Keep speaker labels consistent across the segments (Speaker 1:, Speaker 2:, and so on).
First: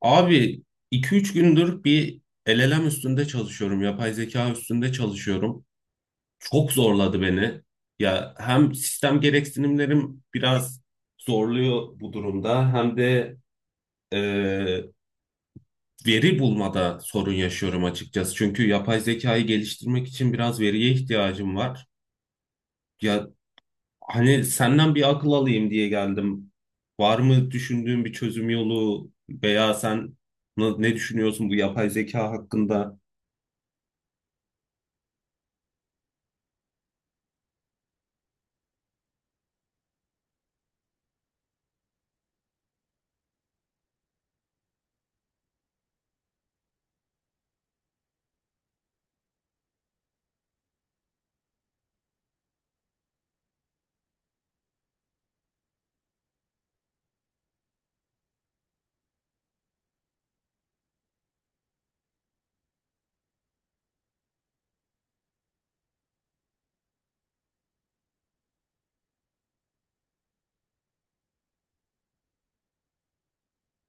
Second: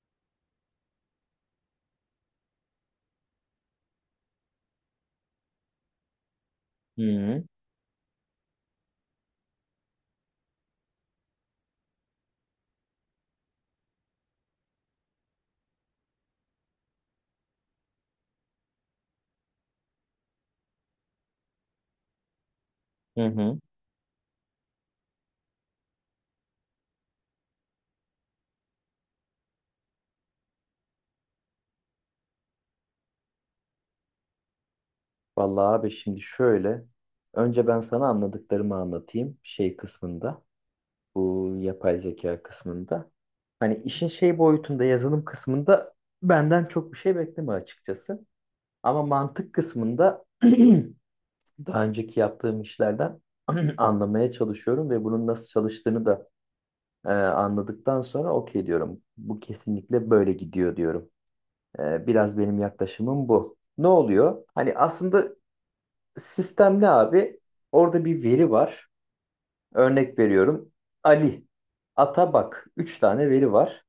Speaker 1: Abi iki üç gündür bir LLM üstünde çalışıyorum. Yapay zeka üstünde çalışıyorum. Çok
Speaker 2: Hı
Speaker 1: zorladı
Speaker 2: hı.
Speaker 1: beni. Ya hem sistem gereksinimlerim biraz zorluyor bu durumda hem de e, veri bulmada sorun yaşıyorum açıkçası. Çünkü yapay zekayı geliştirmek için biraz veriye ihtiyacım var.
Speaker 2: Hı
Speaker 1: Ya
Speaker 2: hı.
Speaker 1: hani senden bir akıl alayım diye geldim. Var mı düşündüğün bir çözüm yolu veya sen ne düşünüyorsun bu yapay zeka hakkında?
Speaker 2: Vallahi abi, şimdi şöyle. Önce ben sana anladıklarımı anlatayım şey kısmında. Bu yapay zeka kısmında. Hani işin şey boyutunda yazılım kısmında benden çok bir şey bekleme açıkçası. Ama mantık kısmında daha önceki yaptığım işlerden anlamaya çalışıyorum ve bunun nasıl çalıştığını da anladıktan sonra okey diyorum. Bu kesinlikle böyle gidiyor diyorum. Biraz benim yaklaşımım bu. Ne oluyor? Hani aslında sistem ne abi? Orada bir veri var. Örnek veriyorum. Ali, Atabak. Üç tane veri var.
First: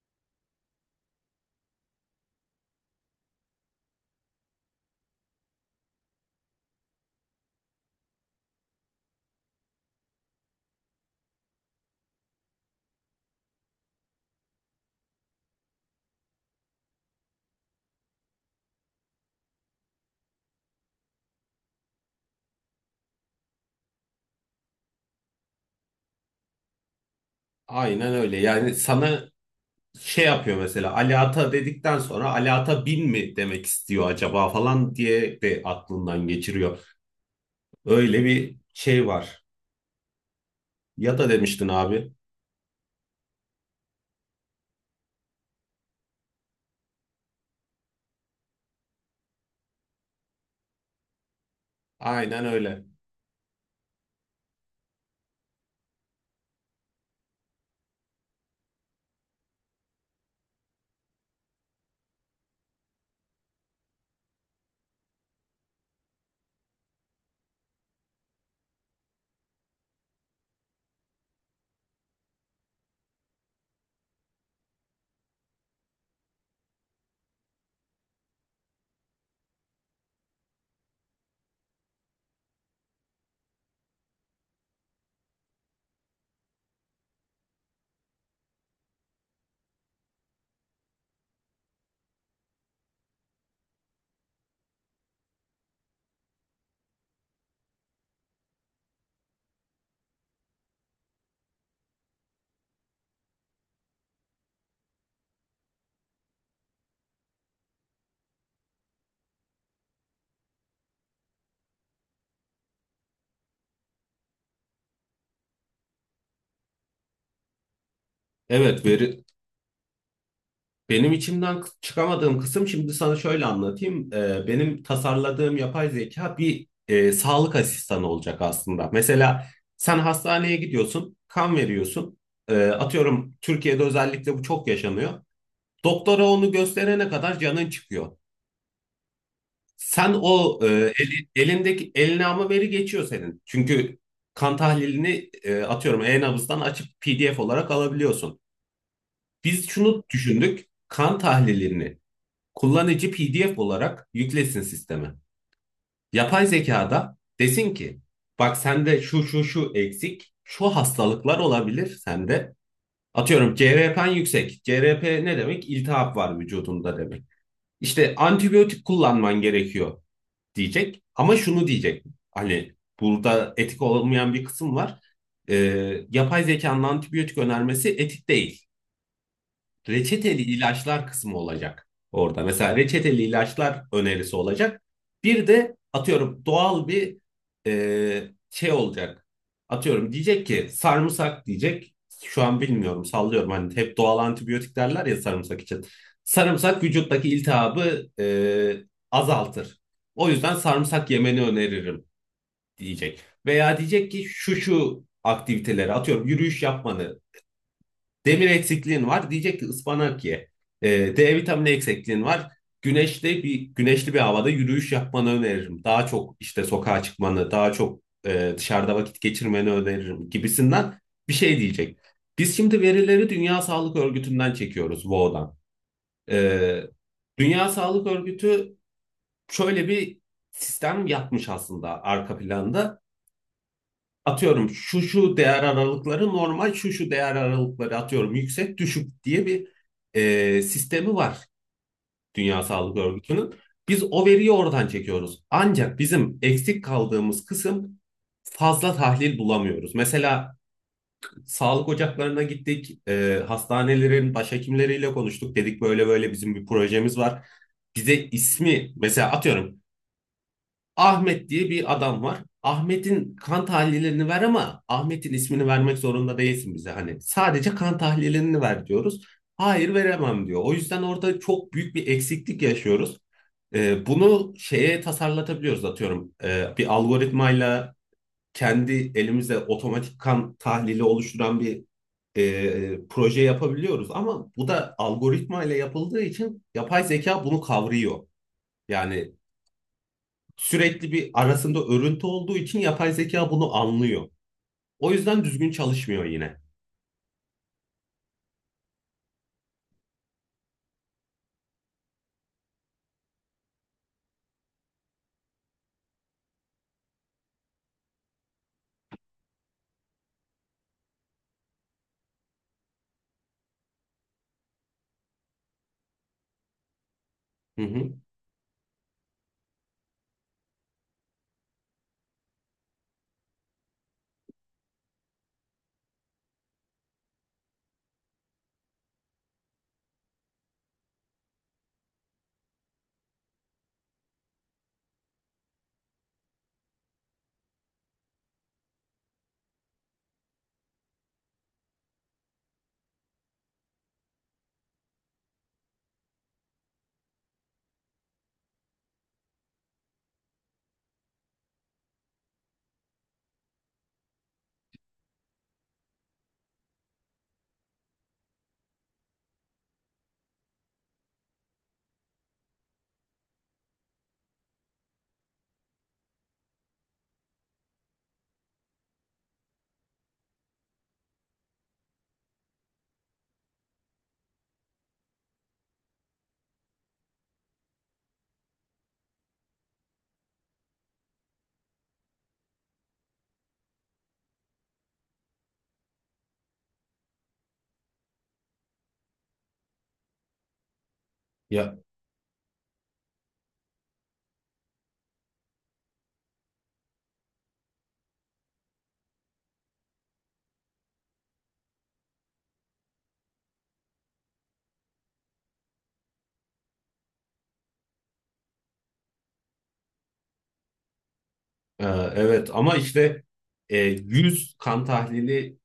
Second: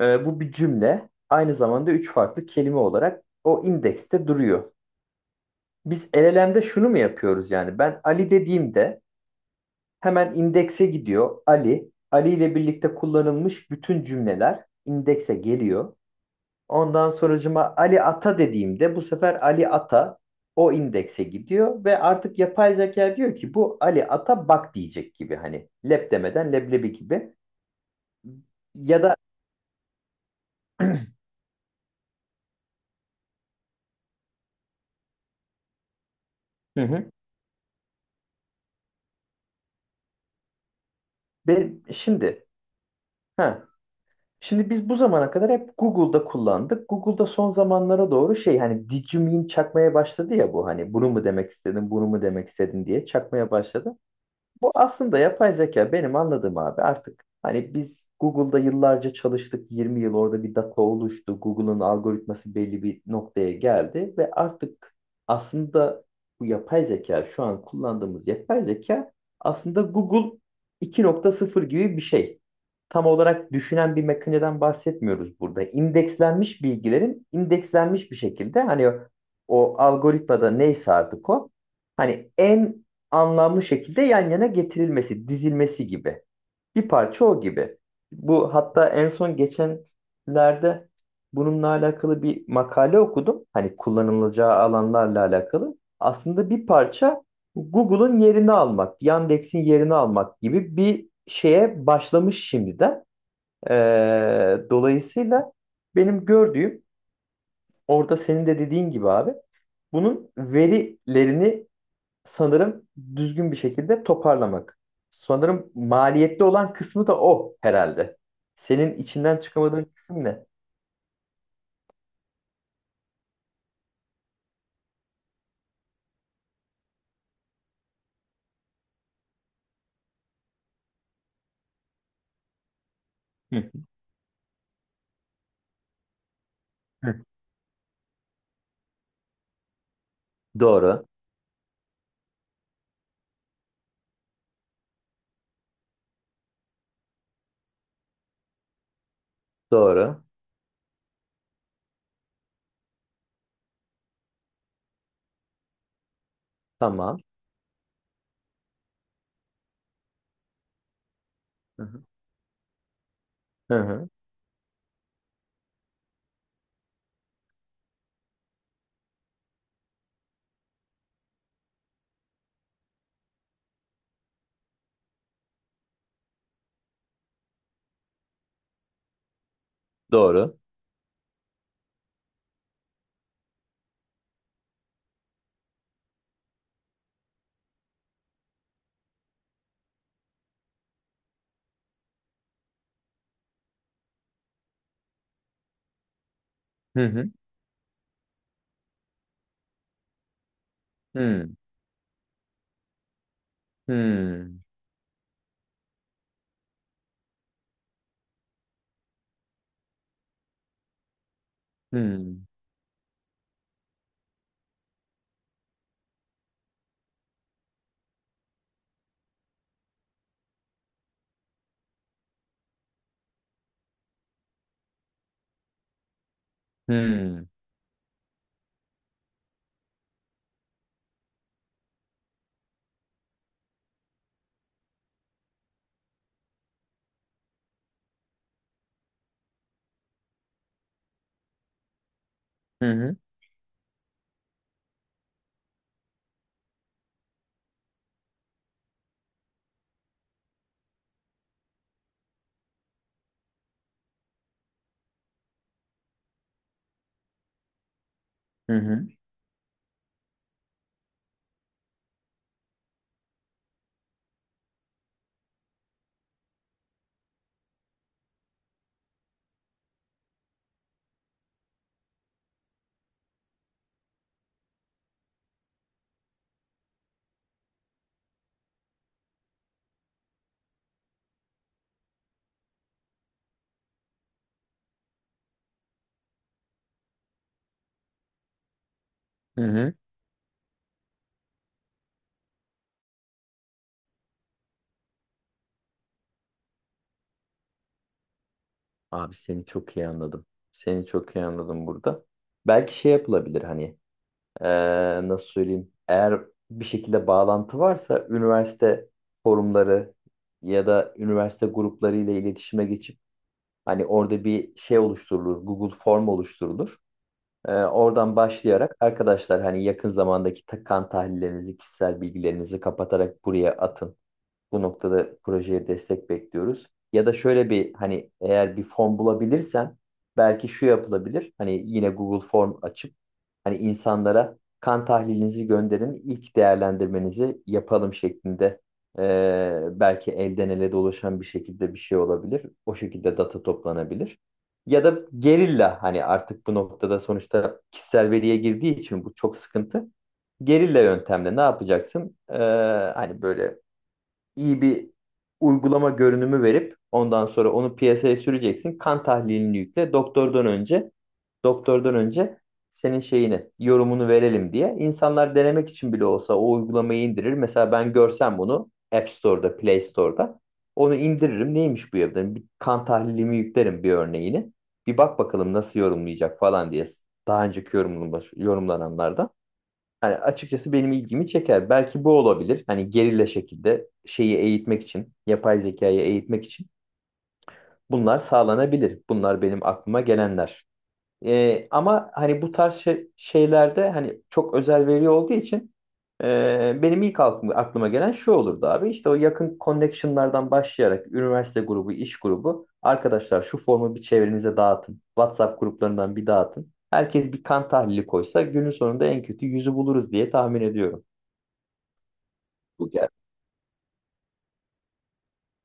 Speaker 2: Bu bir cümle. Aynı zamanda üç farklı kelime olarak o indekste duruyor. Biz LLM'de şunu mu yapıyoruz yani? Ben Ali dediğimde hemen indekse gidiyor. Ali, Ali ile birlikte kullanılmış bütün cümleler indekse geliyor. Ondan sonracıma Ali Ata dediğimde bu sefer Ali Ata o indekse gidiyor ve artık yapay zeka diyor ki bu Ali Ata bak diyecek gibi, hani lep demeden leblebi gibi
Speaker 1: Aynen öyle. Yani
Speaker 2: ya da
Speaker 1: sana şey yapıyor, mesela Ali Ata dedikten sonra Ali Ata bin mi demek istiyor acaba falan diye de aklından
Speaker 2: hı
Speaker 1: geçiriyor.
Speaker 2: hı.
Speaker 1: Öyle bir şey var. Ya da demiştin
Speaker 2: Ve
Speaker 1: abi.
Speaker 2: ha şimdi biz bu zamana kadar hep Google'da kullandık. Google'da son zamanlara doğru şey, hani did you mean çakmaya başladı ya, bu hani bunu mu demek istedin bunu mu
Speaker 1: Aynen
Speaker 2: demek
Speaker 1: öyle.
Speaker 2: istedin diye çakmaya başladı. Bu aslında yapay zeka benim anladığım abi, artık hani biz Google'da yıllarca çalıştık, 20 yıl orada bir data oluştu. Google'ın algoritması belli bir noktaya geldi ve artık aslında bu yapay zeka, şu an kullandığımız yapay zeka aslında Google iki nokta sıfır gibi bir şey. Tam olarak düşünen bir makineden bahsetmiyoruz burada. İndekslenmiş bilgilerin indekslenmiş bir şekilde, hani o algoritmada neyse artık o, hani en anlamlı şekilde yan yana getirilmesi, dizilmesi gibi. Bir parça o gibi. Bu hatta en son geçenlerde bununla alakalı bir makale okudum. Hani kullanılacağı alanlarla alakalı. Aslında bir parça Google'ın yerini almak, Yandex'in yerini almak gibi bir şeye başlamış şimdiden. Dolayısıyla benim gördüğüm, orada senin de dediğin gibi abi, bunun verilerini sanırım düzgün bir şekilde toparlamak. Sanırım maliyetli olan kısmı da o herhalde.
Speaker 1: Evet,
Speaker 2: Senin
Speaker 1: veri,
Speaker 2: içinden çıkamadığın kısım ne?
Speaker 1: çıkamadığım kısım, şimdi sana şöyle anlatayım. Benim tasarladığım yapay zeka bir sağlık asistanı olacak aslında. Mesela sen hastaneye gidiyorsun, kan veriyorsun. Atıyorum
Speaker 2: Hı.
Speaker 1: Türkiye'de özellikle bu çok yaşanıyor. Doktora onu gösterene
Speaker 2: Hı.
Speaker 1: kadar canın çıkıyor. Sen o
Speaker 2: Doğru,
Speaker 1: elindeki eline ama veri geçiyor senin. Çünkü kan tahlilini atıyorum e-nabızdan açıp PDF olarak alabiliyorsun. Biz şunu
Speaker 2: doğru,
Speaker 1: düşündük. Kan tahlilini kullanıcı PDF olarak yüklesin sisteme. Yapay zekada
Speaker 2: tamam.
Speaker 1: desin ki bak sende şu şu şu eksik, şu hastalıklar
Speaker 2: Hı
Speaker 1: olabilir
Speaker 2: hı.
Speaker 1: sende. Atıyorum
Speaker 2: Hı hı.
Speaker 1: CRP'n yüksek. CRP ne demek? İltihap var vücudunda demek. İşte antibiyotik kullanman gerekiyor diyecek. Ama şunu diyecek. Hani burada etik olmayan bir kısım var. Yapay zekanın antibiyotik önermesi etik değil, reçeteli
Speaker 2: Doğru.
Speaker 1: ilaçlar kısmı olacak orada. Mesela reçeteli ilaçlar önerisi olacak. Bir de atıyorum doğal bir şey olacak. Atıyorum diyecek ki sarımsak diyecek. Şu an bilmiyorum, sallıyorum, hani hep doğal antibiyotik derler ya sarımsak için. Sarımsak
Speaker 2: Hı hı.
Speaker 1: vücuttaki iltihabı azaltır. O yüzden sarımsak yemeni
Speaker 2: Hı.
Speaker 1: öneririm diyecek. Veya diyecek ki
Speaker 2: Hı.
Speaker 1: şu şu aktiviteleri atıyorum yürüyüş yapmanı. Demir eksikliğin var. Diyecek ki ıspanak ye. Ee, D vitamini eksikliğin
Speaker 2: Hı.
Speaker 1: var. Güneşte bir güneşli bir havada yürüyüş yapmanı öneririm. Daha çok işte sokağa çıkmanı, daha çok dışarıda vakit geçirmeni öneririm gibisinden bir şey diyecek. Biz şimdi verileri Dünya Sağlık Örgütü'nden çekiyoruz, WHO'dan. Ee,
Speaker 2: Hı.
Speaker 1: Dünya Sağlık Örgütü şöyle bir sistem yapmış aslında arka planda, atıyorum şu şu değer aralıkları normal, şu şu değer aralıkları atıyorum yüksek düşük diye bir sistemi var Dünya
Speaker 2: Hı
Speaker 1: Sağlık
Speaker 2: hı.
Speaker 1: Örgütü'nün. Biz o veriyi oradan çekiyoruz. Ancak bizim eksik kaldığımız kısım, fazla tahlil bulamıyoruz. Mesela sağlık ocaklarına gittik, hastanelerin başhekimleriyle konuştuk. Dedik böyle böyle bizim bir projemiz var. Bize
Speaker 2: Hı
Speaker 1: ismi
Speaker 2: hı.
Speaker 1: mesela atıyorum Ahmet diye bir adam var. Ahmet'in kan tahlillerini ver ama Ahmet'in ismini vermek zorunda değilsin bize. Hani sadece kan tahlillerini ver diyoruz. Hayır veremem diyor. O yüzden orada çok büyük bir eksiklik yaşıyoruz. Bunu şeye tasarlatabiliyoruz atıyorum. Bir algoritmayla kendi elimizle otomatik kan tahlili oluşturan bir proje yapabiliyoruz. Ama bu da algoritmayla yapıldığı için yapay zeka bunu kavrıyor. Yani
Speaker 2: Hı hı.
Speaker 1: sürekli bir arasında örüntü olduğu için yapay zeka bunu anlıyor. O yüzden düzgün çalışmıyor yine.
Speaker 2: Abi seni çok iyi anladım. Seni çok iyi anladım burada. Belki şey yapılabilir hani. Nasıl söyleyeyim? Eğer bir şekilde bağlantı varsa üniversite forumları ya da üniversite grupları ile iletişime geçip hani orada bir şey oluşturulur, Google Form oluşturulur. Ee,
Speaker 1: Hı hı.
Speaker 2: oradan başlayarak arkadaşlar hani yakın zamandaki kan tahlillerinizi, kişisel bilgilerinizi kapatarak buraya atın, bu noktada projeye destek bekliyoruz. Ya da şöyle bir hani, eğer bir form bulabilirsen belki şu yapılabilir. Hani yine Google Form açıp hani insanlara kan tahlilinizi gönderin, ilk değerlendirmenizi yapalım şeklinde, belki elden ele dolaşan bir şekilde bir şey olabilir. O şekilde data toplanabilir. Ya da gerilla, hani artık bu noktada sonuçta kişisel veriye girdiği için bu çok sıkıntı. Gerilla yöntemle ne yapacaksın? Hani böyle iyi bir uygulama görünümü verip ondan sonra onu piyasaya süreceksin. Kan tahlilini yükle. Doktordan önce senin şeyini, yorumunu verelim diye. İnsanlar denemek için bile olsa o uygulamayı indirir. Mesela ben görsem bunu App Store'da, Play Store'da onu indiririm. Neymiş bu ya? Derim. Bir kan tahlilimi yüklerim, bir örneğini. Bir bak bakalım nasıl yorumlayacak falan diye. Daha önceki yorumlananlardan. Hani açıkçası benim ilgimi çeker. Belki bu olabilir. Hani gerilla şekilde şeyi eğitmek için, yapay zekayı eğitmek için bunlar sağlanabilir. Bunlar benim aklıma gelenler. Ee,
Speaker 1: Ya
Speaker 2: ama hani bu tarz şeylerde hani çok özel veri olduğu için benim ilk aklıma gelen şu olurdu abi. İşte o yakın connection'lardan başlayarak üniversite grubu, iş grubu. Arkadaşlar şu formu bir çevrenize dağıtın. WhatsApp gruplarından bir dağıtın. Herkes bir kan tahlili koysa günün sonunda en kötü yüzü buluruz diye tahmin ediyorum.
Speaker 1: e, evet ama
Speaker 2: Bu geldi.
Speaker 1: işte 100 kan tahlili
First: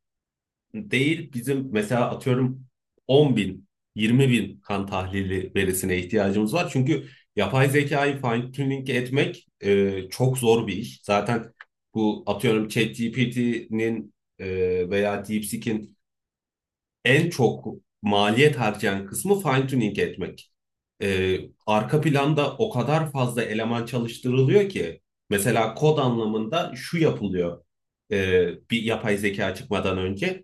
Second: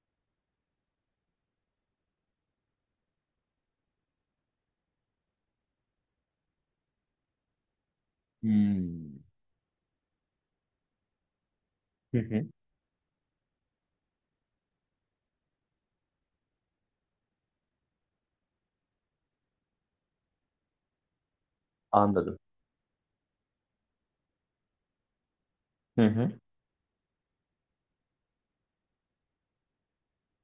Speaker 1: değil bizim, mesela atıyorum 10 bin 20 bin kan tahlili verisine ihtiyacımız var. Çünkü yapay zekayı fine tuning
Speaker 2: Hmm.
Speaker 1: etmek çok zor bir iş. Zaten
Speaker 2: Hı
Speaker 1: bu
Speaker 2: hı.
Speaker 1: atıyorum ChatGPT'nin e, veya DeepSeek'in en çok maliyet harcayan kısmı fine tuning etmek. E, Arka
Speaker 2: Anladım.
Speaker 1: planda o kadar fazla eleman çalıştırılıyor ki mesela kod
Speaker 2: Hı hı.
Speaker 1: anlamında şu yapılıyor bir yapay zeka çıkmadan önce.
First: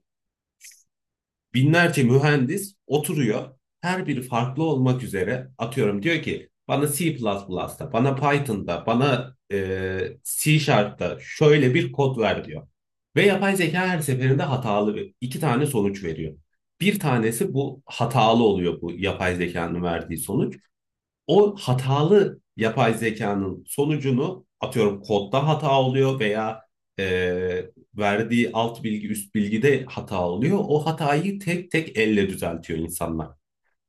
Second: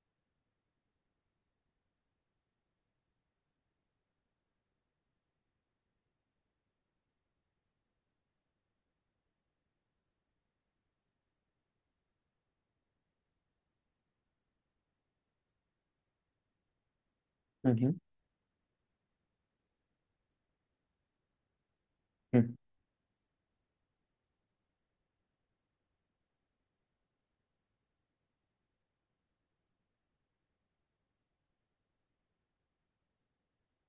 Speaker 1: Binlerce mühendis oturuyor. Her biri farklı olmak üzere atıyorum diyor ki bana C++'da, bana Python'da, bana C Sharp'ta şöyle bir kod ver diyor. Ve yapay zeka her seferinde hatalı iki tane sonuç veriyor. Bir tanesi
Speaker 2: Hı
Speaker 1: bu
Speaker 2: hı.
Speaker 1: hatalı oluyor, bu yapay zekanın verdiği sonuç, o hatalı
Speaker 2: Hı.
Speaker 1: yapay zekanın sonucunu atıyorum kodda hata oluyor veya verdiği alt bilgi üst bilgide hata oluyor. O hatayı tek tek elle düzeltiyor insanlar.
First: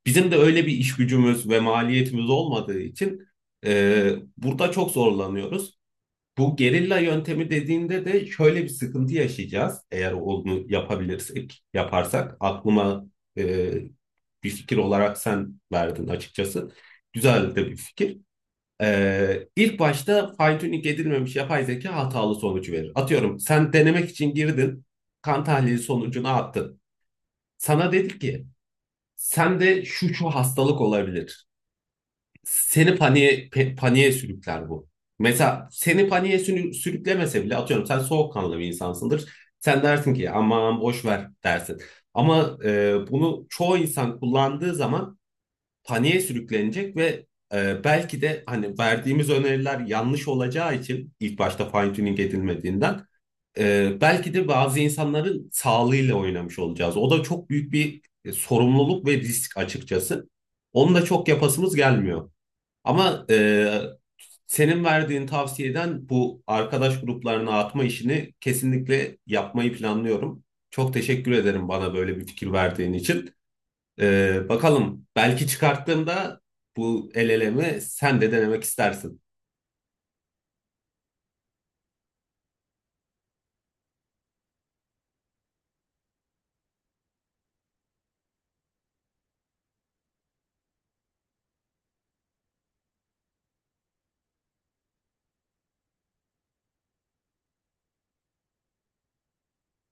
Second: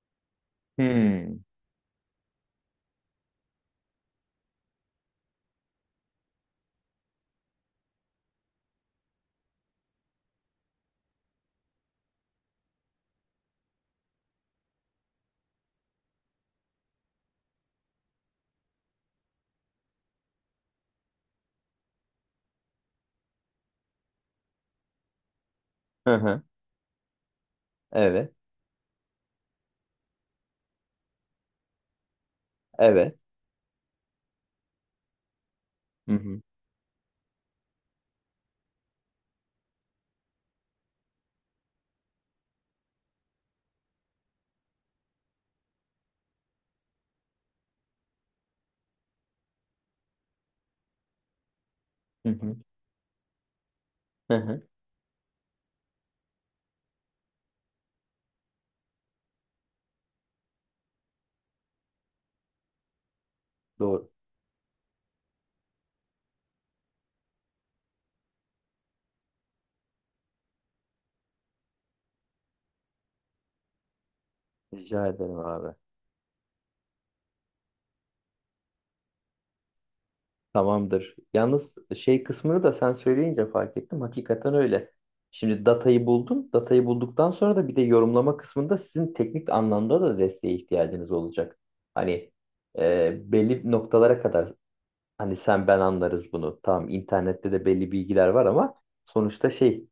Speaker 1: Bizim de öyle bir iş
Speaker 2: Hmm.
Speaker 1: gücümüz ve maliyetimiz olmadığı için e, burada çok zorlanıyoruz. Bu gerilla yöntemi dediğinde de şöyle bir sıkıntı yaşayacağız. Eğer onu yapabilirsek, yaparsak, aklıma e, bir fikir olarak sen verdin açıkçası. Güzel de bir fikir. İlk başta fine-tuning edilmemiş yapay zeka hatalı sonucu verir. Atıyorum sen denemek için girdin, kan tahlili
Speaker 2: Hı
Speaker 1: sonucunu
Speaker 2: hı.
Speaker 1: attın. Sana dedi
Speaker 2: Evet.
Speaker 1: ki sende şu şu hastalık olabilir,
Speaker 2: Evet.
Speaker 1: paniğe sürükler bu. Mesela
Speaker 2: Hı hı.
Speaker 1: sürüklemese bile atıyorum sen soğukkanlı bir insansındır. Sen dersin ki aman boş ver dersin. Ama bunu çoğu insan kullandığı zaman paniğe sürüklenecek ve belki de hani verdiğimiz öneriler yanlış olacağı için ilk başta fine tuning
Speaker 2: Hı hı.
Speaker 1: edilmediğinden belki
Speaker 2: Hı
Speaker 1: de
Speaker 2: hı.
Speaker 1: bazı insanların sağlığıyla oynamış olacağız. O da çok büyük bir sorumluluk ve risk açıkçası. Onu da çok yapasımız gelmiyor. Ama
Speaker 2: Doğru.
Speaker 1: senin verdiğin tavsiyeden bu arkadaş gruplarına atma işini kesinlikle yapmayı planlıyorum. Çok teşekkür ederim bana böyle bir fikir verdiğin için. E, bakalım,
Speaker 2: Rica ederim
Speaker 1: belki
Speaker 2: abi.
Speaker 1: çıkarttığımda bu el elemi sen de denemek istersin.
Speaker 2: Tamamdır. Yalnız şey kısmını da sen söyleyince fark ettim. Hakikaten öyle. Şimdi datayı buldum. Datayı bulduktan sonra da bir de yorumlama kısmında sizin teknik anlamda da desteğe ihtiyacınız olacak. Hani belli noktalara kadar hani sen ben anlarız bunu. Tamam, internette de belli bilgiler var ama sonuçta şey,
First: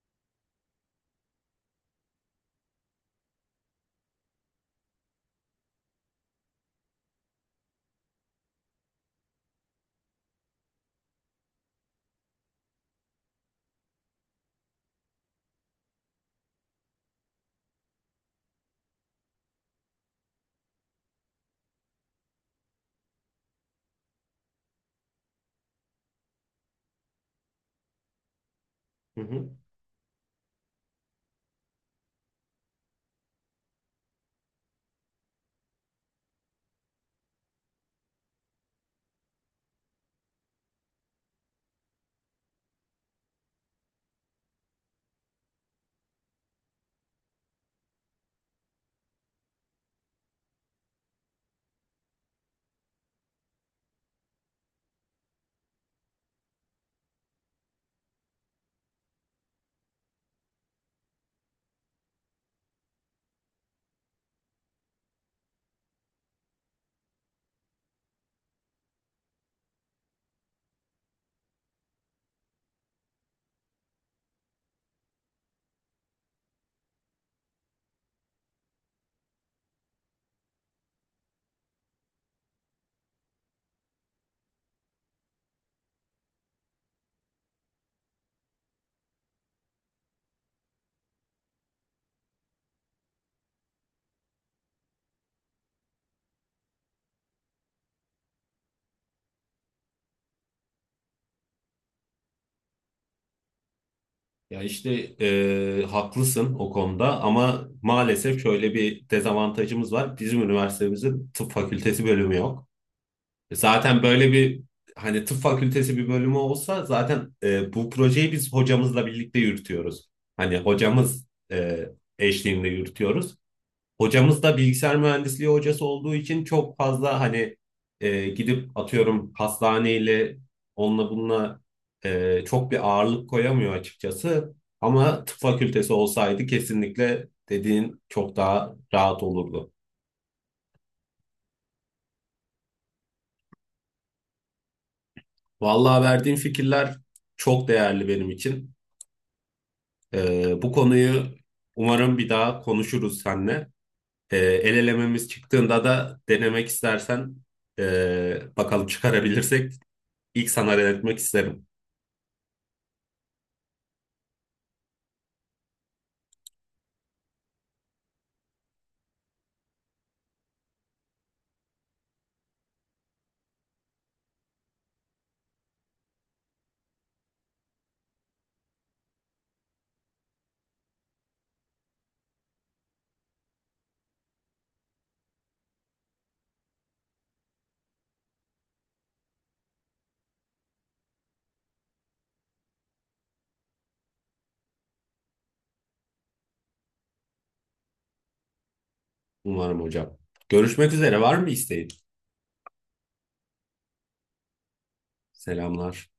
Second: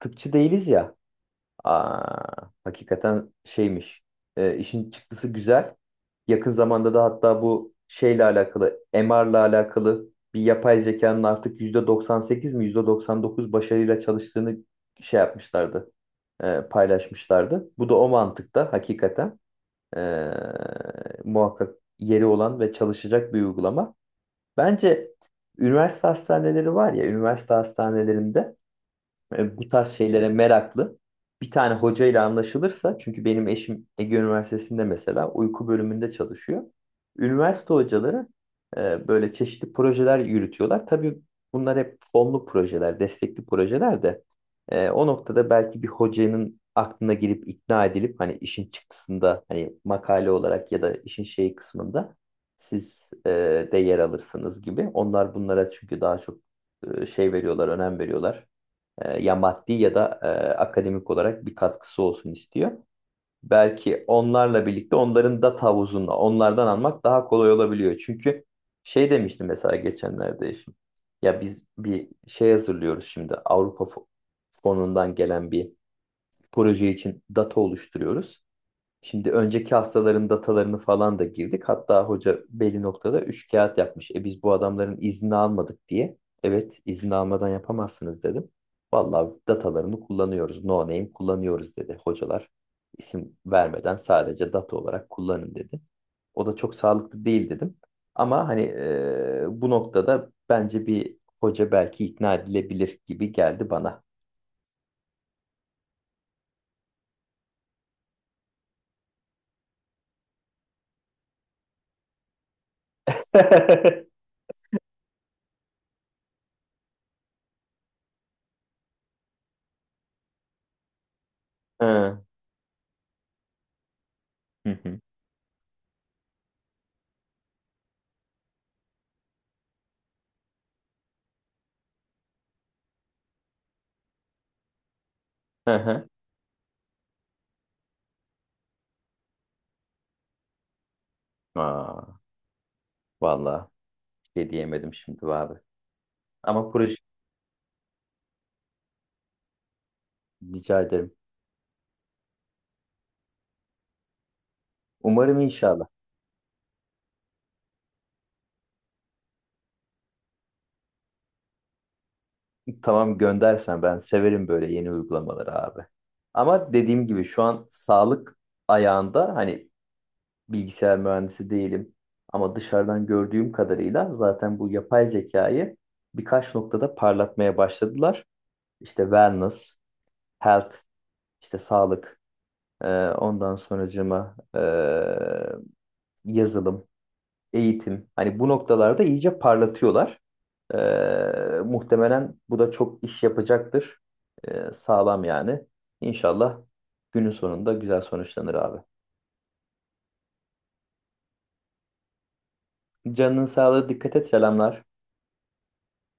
Speaker 2: tıpçı değiliz ya. Aa, hakikaten şeymiş. E, işin çıktısı güzel. Yakın zamanda da hatta bu şeyle alakalı, MR'la alakalı bir yapay zekanın artık %98 mi %99 başarıyla çalıştığını şey yapmışlardı, paylaşmışlardı. Bu da o mantıkta hakikaten e, muhakkak yeri olan ve çalışacak bir uygulama. Bence üniversite hastaneleri var ya, üniversite hastanelerinde
Speaker 1: Hı hı.
Speaker 2: bu tarz şeylere meraklı bir tane hocayla anlaşılırsa, çünkü benim eşim Ege Üniversitesi'nde mesela uyku bölümünde çalışıyor. Üniversite hocaları böyle çeşitli projeler yürütüyorlar. Tabii bunlar hep fonlu projeler, destekli projeler de o noktada belki bir hocanın aklına girip ikna edilip hani işin çıktısında hani makale olarak ya da işin şey kısmında siz de yer alırsınız gibi. Onlar bunlara çünkü daha çok şey veriyorlar, önem veriyorlar, ya maddi ya da akademik olarak bir katkısı olsun istiyor. Belki onlarla birlikte onların data havuzunda onlardan almak daha kolay olabiliyor. Çünkü şey demiştim mesela geçenlerde eşim. Ya biz bir şey hazırlıyoruz şimdi, Avrupa fonundan gelen bir proje için data oluşturuyoruz. Şimdi önceki hastaların datalarını falan da girdik. Hatta hoca belli noktada üç kağıt yapmış. Biz bu adamların izni almadık diye. Evet, izni almadan yapamazsınız dedim. Vallahi datalarını kullanıyoruz. No name kullanıyoruz dedi hocalar. İsim vermeden sadece data olarak kullanın dedi. O da çok sağlıklı değil dedim. Ama hani bu noktada bence bir hoca belki ikna edilebilir gibi geldi bana.
Speaker 1: Ya işte haklısın o konuda ama maalesef şöyle bir dezavantajımız var. Bizim üniversitemizin tıp fakültesi bölümü yok. E, zaten böyle bir, hani tıp fakültesi bir bölümü olsa zaten, bu projeyi biz hocamızla birlikte yürütüyoruz. Hani hocamız
Speaker 2: Hı
Speaker 1: eşliğinde yürütüyoruz. Hocamız da bilgisayar
Speaker 2: hı.
Speaker 1: mühendisliği hocası olduğu için çok fazla hani gidip atıyorum hastaneyle onunla bununla çok bir ağırlık koyamıyor açıkçası. Ama tıp
Speaker 2: Hı
Speaker 1: fakültesi
Speaker 2: hı.
Speaker 1: olsaydı kesinlikle dediğin çok daha rahat olurdu.
Speaker 2: Aa, vallahi. Şey diyemedim şimdi abi.
Speaker 1: Vallahi verdiğin
Speaker 2: Ama proje,
Speaker 1: fikirler çok değerli benim için. Bu
Speaker 2: rica ederim.
Speaker 1: konuyu umarım bir daha konuşuruz seninle. El elememiz
Speaker 2: Umarım,
Speaker 1: çıktığında
Speaker 2: inşallah.
Speaker 1: da denemek istersen, bakalım çıkarabilirsek ilk sana denetmek isterim,
Speaker 2: Tamam, göndersen ben severim böyle yeni uygulamaları abi. Ama dediğim gibi şu an sağlık ayağında hani, bilgisayar mühendisi değilim. Ama dışarıdan gördüğüm kadarıyla zaten bu yapay zekayı birkaç noktada parlatmaya başladılar. İşte wellness, health, işte sağlık, ondan sonracığıma, yazılım, eğitim. Hani bu noktalarda iyice parlatıyorlar. Muhtemelen bu da çok iş yapacaktır. Sağlam yani. İnşallah günün sonunda güzel sonuçlanır abi.
Speaker 1: umarım hocam. Görüşmek üzere, var mı isteğin?
Speaker 2: Canının sağlığı, dikkat et, selamlar.
Speaker 1: Selamlar.